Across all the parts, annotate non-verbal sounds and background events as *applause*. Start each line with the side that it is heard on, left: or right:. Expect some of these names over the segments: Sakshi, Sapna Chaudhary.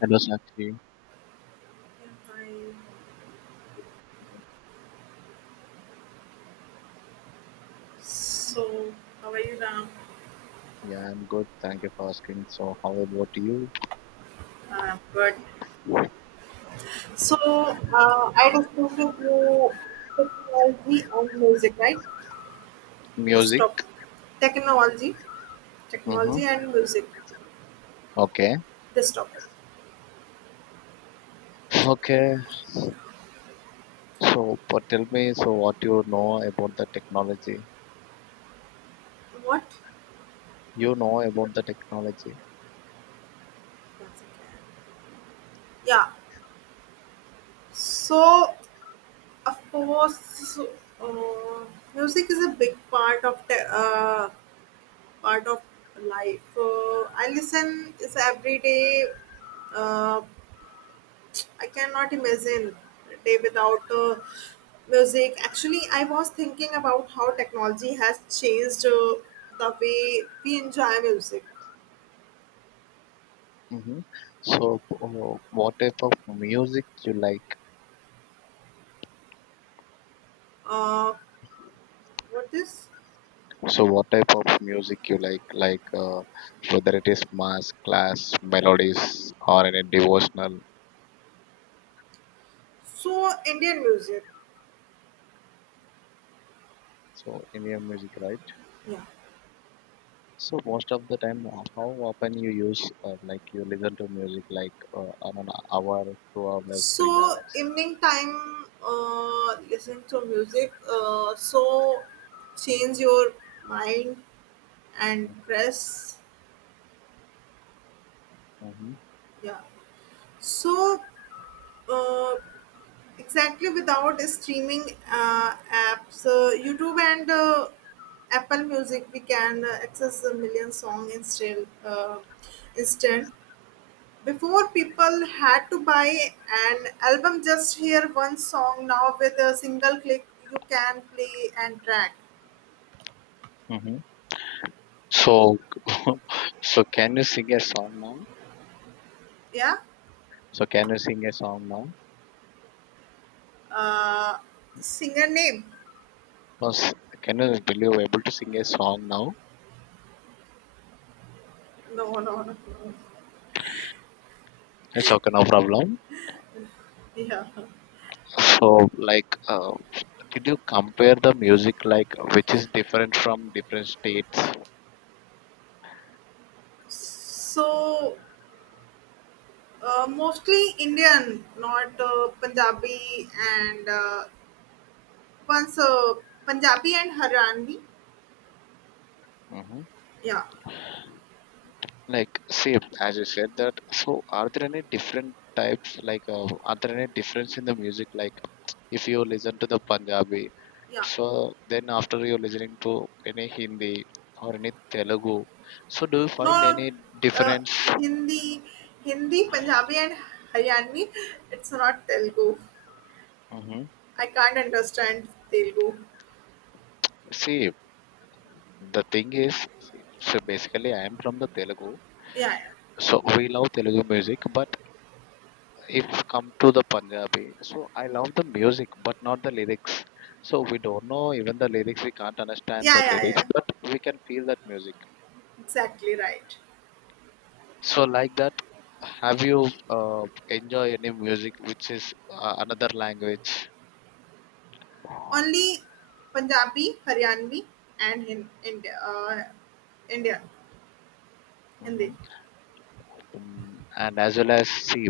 left: Hello, Sakshi.
right: Yeah, hi. So, how are you, Ram?
left: Yeah, I'm good. Thank you for asking. So, how about you?
right: Good. So, I discussed with you technology and music, right? This
left: Music?
right: topic. Technology,
left: Mm-hmm.
right: technology and music.
left: Okay.
right: This topic.
left: Okay. So, but tell me, so what you know about the technology?
right: What?
left: You know about the technology.
right: Music. Yeah. So, of course, uh, music is a big part of part of life. I listen is every day. Uh, I cannot imagine a day without music. Actually, I was thinking about how technology has changed the way we enjoy music.
left: Mm-hmm. So, what type of music you like?
right: Uh, what is
left: So, what type of music you like? Like, whether it is mass, class, melodies, or any devotional.
right: so Indian music?
left: So, in your music, right?
right: Yeah.
left: So most of the time, how often you use like you listen to music like not know, hour, 2 hours, three
right: So
left: hours.
right: evening time, listen to music. So change your mind and press.
left: Mm-hmm.
right: Yeah. So uh, exactly without streaming apps, youtube and apple music, we can access a million song, instant. Before people had to buy an album just hear one song, now with a single click you can play and track.
left: Mm-hmm. So *laughs* so can you sing a song now?
right: Yeah,
left: So can you sing a song now?
right: uh, singer name.
left: Plus, can you will you able to sing a song now?
right: No, no, no, no.
left: It's okay, no problem.
right: Yeah,
left: So like, did you compare the music like which is different from different states?
right: so mostly Indian, not Punjabi and once Punjabi and Haryanvi.
left: Mm-hmm.
right: Yeah,
left: Like, same as you said that. So, are there any different types? Like, are there any difference in the music? Like, if you listen to the Punjabi,
right: yeah.
left: so then after you listening to any Hindi or any Telugu, so do you
right: No,
left: find any
right: uh,
left: difference?
right: Hindi, Hindi, Punjabi and Haryanvi. It's not Telugu.
left: Hmm.
right: I can't understand Telugu.
left: See, the thing is, see, so basically, I am from the Telugu,
right: Yeah,
left: so we love Telugu music, but if come to the Punjabi, so I love the music but not the lyrics. So we don't know even the lyrics, we can't understand the
right: yeah, yeah, yeah,
left: lyrics,
right: yeah.
left: but we can feel that music.
right: Exactly right.
left: So like that, have you enjoy any music which is another language?
right: Only Punjabi, Haryanvi, and in India, Indian,
left: Hmm.
right: Hindi.
left: And as well as see,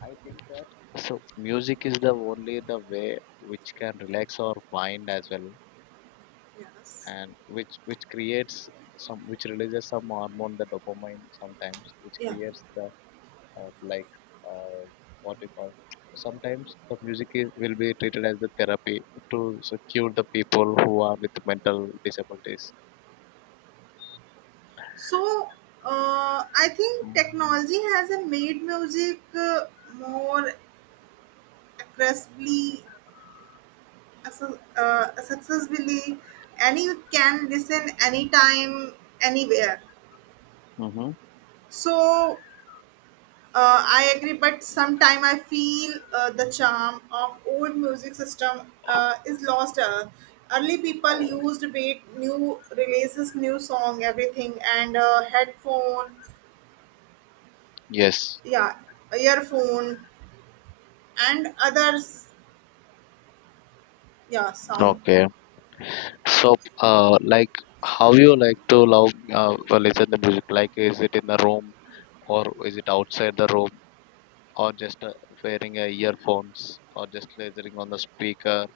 left: I think that so music is the only the way which can relax our mind as well
right: Yes.
left: and which creates some which releases some hormone the dopamine sometimes which
right: Yeah.
left: creates the uh, like uh, what we call sometimes the music is, will be treated as the therapy to so, cure the people who are with mental disabilities.
right: So, I think technology has made music more aggressively, accessibly, and you can listen anytime, anywhere.
left: Mm-hmm.
right: So, I agree, but sometime I feel the charm of old music system is lost. Early people used wait new releases, new song, everything, and headphone,
left: Yes.
right: yeah, earphone and others, yeah, sound.
left: Okay. So, like, how you like to love listen the music? Like, is it in the room or is it outside the room? Or just wearing earphones or just listening on the speaker?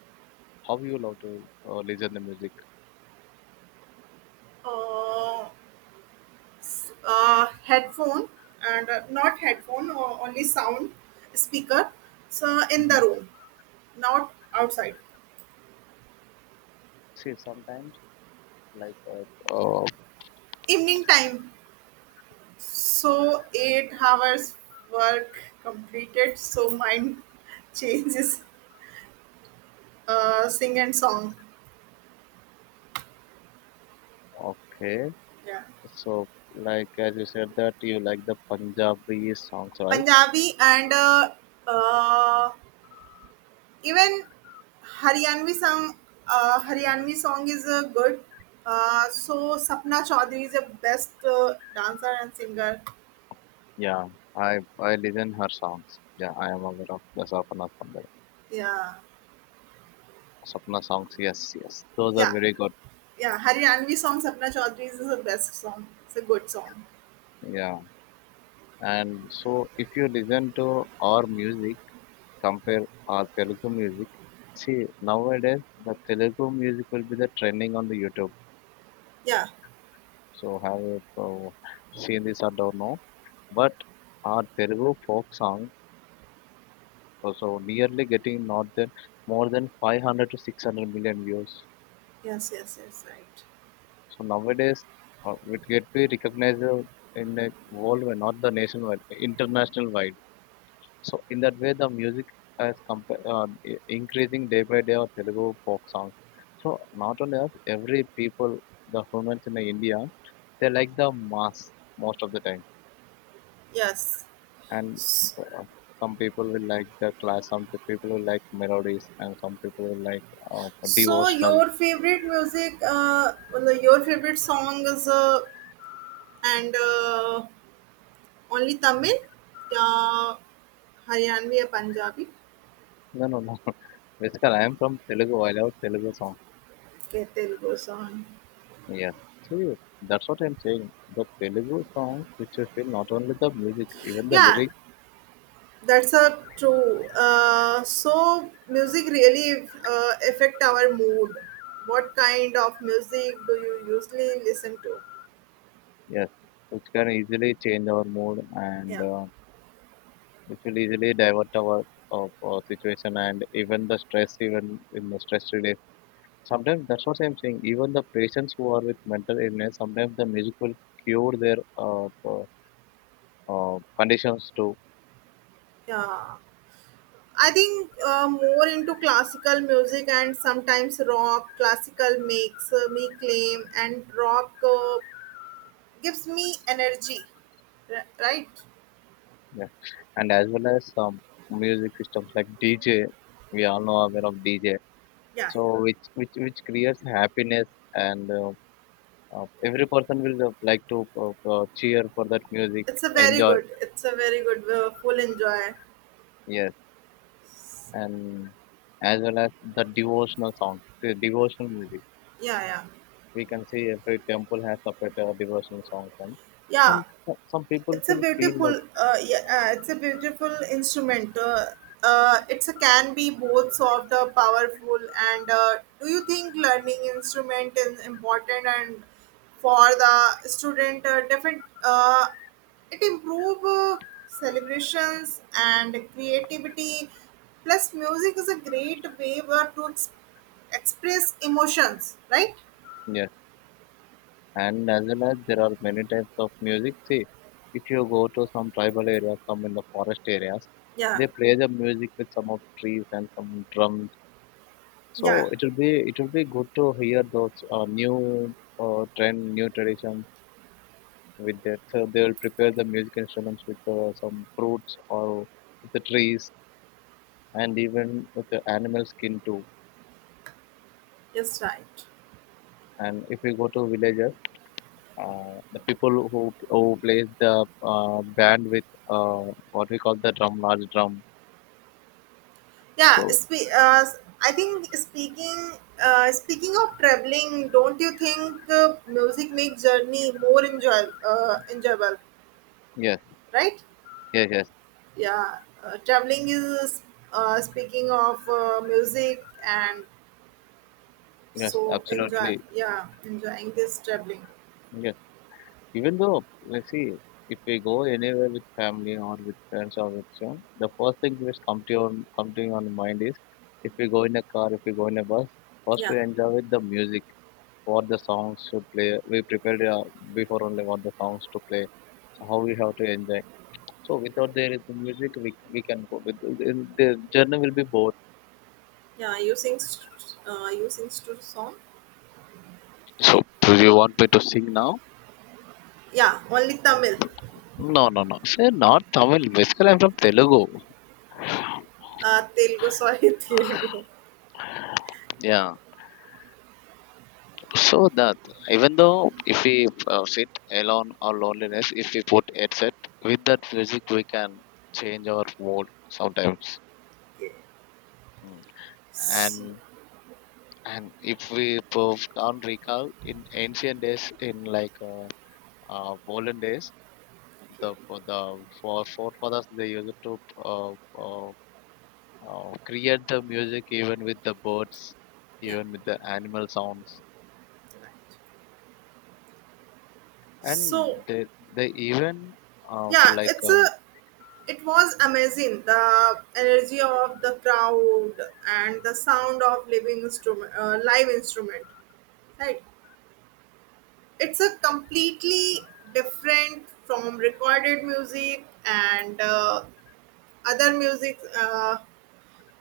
left: How you love to listen the music?
right: uh, Headphone and not headphone or only sound speaker, so in the
left: Hmm.
right: room, not outside.
left: See sometimes like oh,
right: Evening time, so 8 hours work completed, so mind *laughs* changes, sing and song.
left: okay.
right: Yeah,
left: So like as you said that you like the Punjabi songs, right?
right: punjabi and uh, even Haryanvi song, Haryanvi song is good. So Sapna Chaudhary is the best dancer and singer.
left: Yeah. I listen her songs. Yeah, I am aware of the Sapna
right: Yeah,
left: Sapna songs, yes, yes, those are
right: yeah,
left: very good.
right: yeah. Haryanvi song Sapna Chaudhary is the best song. It's a good song.
left: Yeah. And so if you listen to our music, compare our Telugu music. See, nowadays the Telugu music will be the trending on the YouTube.
right: Yeah.
left: So have you uh, seen this? I don't know. But our Telugu folk song also nearly getting not than more than 500 to 600 million views.
right: Yes. Yes. Yes. Right.
left: So nowadays it get be recognized in a worldwide, not the nationwide, international wide. So in that way, the music has increasing day by day of Telugu folk songs. So not only us, every people, the humans in India, they like the mass most of the time,
right: Yes.
left: and
right: S-
left: uh, some people will like the class, some people will like melodies, and some people will like
right: So
left: devotional.
right: your favorite music, well, your favorite song is and only Tamil, uh, Haryanvi or Punjabi?
left: No, no, no. *laughs* Basically, I am from Telugu. I love Telugu song.
right: Okay, Telugu song.
left: Yeah. So you, that's what I'm saying. The Telugu songs, which you feel not only the music, even the
right: Yeah,
left: lyrics.
right: that's a true. So music really affect our mood. What kind of music do you usually listen to?
left: Yes, it can easily change our mood and
right: Yeah,
left: it will easily divert our of situation and even the stress, even in the stress relief. Sometimes that's what I'm saying. Even the patients who are with mental illness, sometimes the music will cure their conditions too.
right: yeah. I think more into classical music and sometimes rock. Classical makes me claim, and rock gives me energy. Right?
left: Yeah. And as well as some music systems like DJ, we all know aware of DJ.
right: Yeah, yeah.
left: So which creates happiness and every person will like to cheer for that music.
right: It's a very
left: Enjoy.
right: good. It's a very good. Full enjoy.
left: Yes, and as well as the devotional songs, the devotional music.
right: Yeah, yeah,
left: We can see every temple has separate devotional songs, and
right: yeah.
left: some people
right: It's a
left: feel like
right: beautiful, it's a beautiful instrument. It's a can be both soft, powerful, and do you think learning instrument is important and for the student different? It improve celebrations and creativity. Plus, music is a great way to express emotions, right?
left: yes. And as well as there are many types of music. See, if you go to some tribal areas, some in the forest areas,
right: Yeah,
left: they play the music with some of trees and some drums.
right: yeah,
left: So it will be good to hear those new trend, new tradition, with that. So they will prepare the music instruments with some fruits or with the trees and even with the animal skin too.
right: yes, right.
left: And if you go to villages, the people who plays the band with uh, what we call the drum, large drum.
right: Yeah,
left: So
right: spe- uh, I think speaking of traveling, don't you think music makes journey more enjoyable,
left: yes,
right: right?
left: yes, yes,
right: Yeah, traveling is speaking of music and
left: yes,
right: so enjoy.
left: absolutely,
right: Yeah, enjoying this traveling.
left: yes. Even though, let's see, if we go anywhere with family or with friends or with some, the first thing which come to your mind is if we go in a car, if we go in a bus, first
right: Yeah,
left: we enjoy with the music, what the songs should play. We prepared before only what the songs to play, so how we have to enjoy. So without there is the music, we can go. With, in- the journey will be bored.
right: yeah. You sing song.
left: So do you want me to sing now?
right: Yeah, only Tamil.
left: No, no, no. Sir, not Tamil. Basically, I'm from Telugu.
right: Telugu, sorry, *laughs* Telugu.
left: Yeah. So that even though if we sit alone or loneliness, if we put headset with that music, we can change our mood sometimes.
right: Okay.
left: Mm.
right: S-
left: And if we can't recall in ancient days, in like olden days, the
right: okay.
left: for forefathers they used to uh, create the music even with the birds,
right: Yeah.
left: even with the animal sounds,
right: Right.
left: and
right: So
left: they even uh,
right: yeah,
left: like
right: it's a,
left: um,
right: it was amazing, the energy of the crowd and the sound of living instrument, live instrument, right. It's a completely different from recorded music and other music.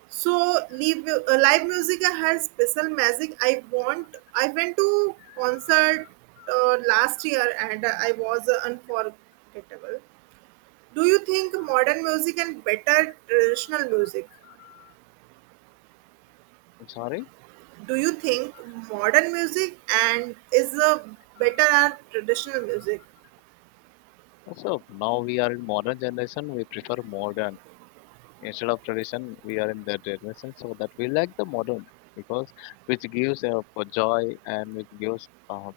right: So live, live music has special magic. I went to concert last year and I was unforgettable. Do you think modern music and better traditional music
left: I'm sorry.
right: Do you think modern music and is a better at traditional music?
left: So now we are in modern generation. We prefer modern instead of tradition. We are in the generation so that we like the modern because which gives joy and which gives.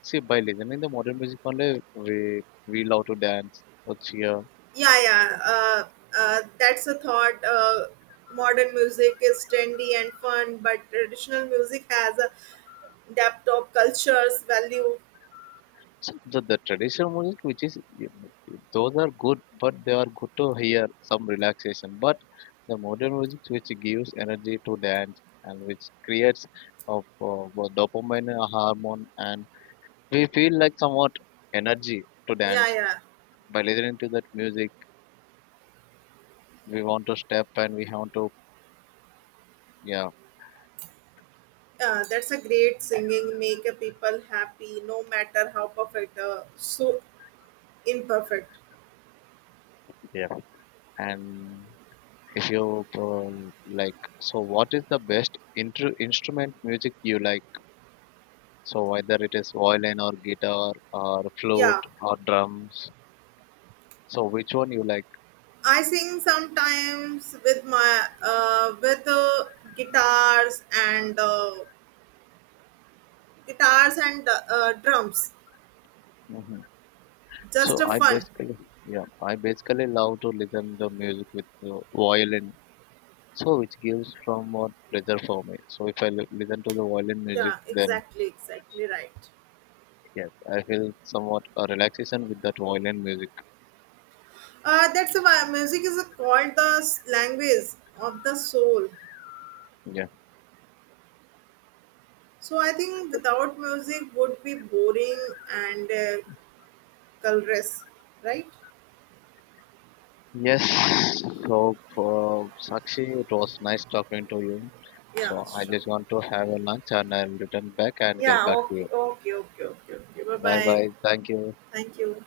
left: See, by listening the modern music only, we love to dance or cheer.
right: Yeah, yeah. That's a thought, modern music is trendy and fun but traditional music has a depth of cultures value.
left: So the traditional music, which is those are good, but they are good to hear some relaxation. But the modern music, which gives energy to dance and which creates of dopamine hormone and we feel like somewhat energy to
right: yeah
left: dance
right: yeah
left: by listening to that music. We want to step and we want to yeah.
right: uh, That's a great singing, make a people happy no matter how perfect, imperfect.
left: Yeah. And if you like, so what is the best instrument music you like? So whether it is violin or guitar or
right: Yeah,
left: flute or drums. So which one you like?
right: I sing sometimes with my with guitars and guitars and drums.
left: Hmm. So
right: Just a
left: I
right: fun.
left: basically yeah I basically love to listen the music with violin. So which gives from more pleasure for me. So if I listen to the violin music,
right: Yeah,
left: then
right: exactly, exactly right.
left: yes, I feel somewhat a relaxation with that violin music.
right: That's why music is called the language of the soul.
left: Yeah.
right: So I think without music would be boring and colorless, right?
left: Yes. So, for Sakshi, it was nice talking to you.
right: Yeah,
left: So, I
right: sure.
left: just want to have a lunch and I'll return back and get
right: Yeah,
left: back to
right: okay,
left: you.
right: okay, okay, okay, okay. Bye
left: Bye
right: bye.
left: bye. Thank you.
right: Thank you.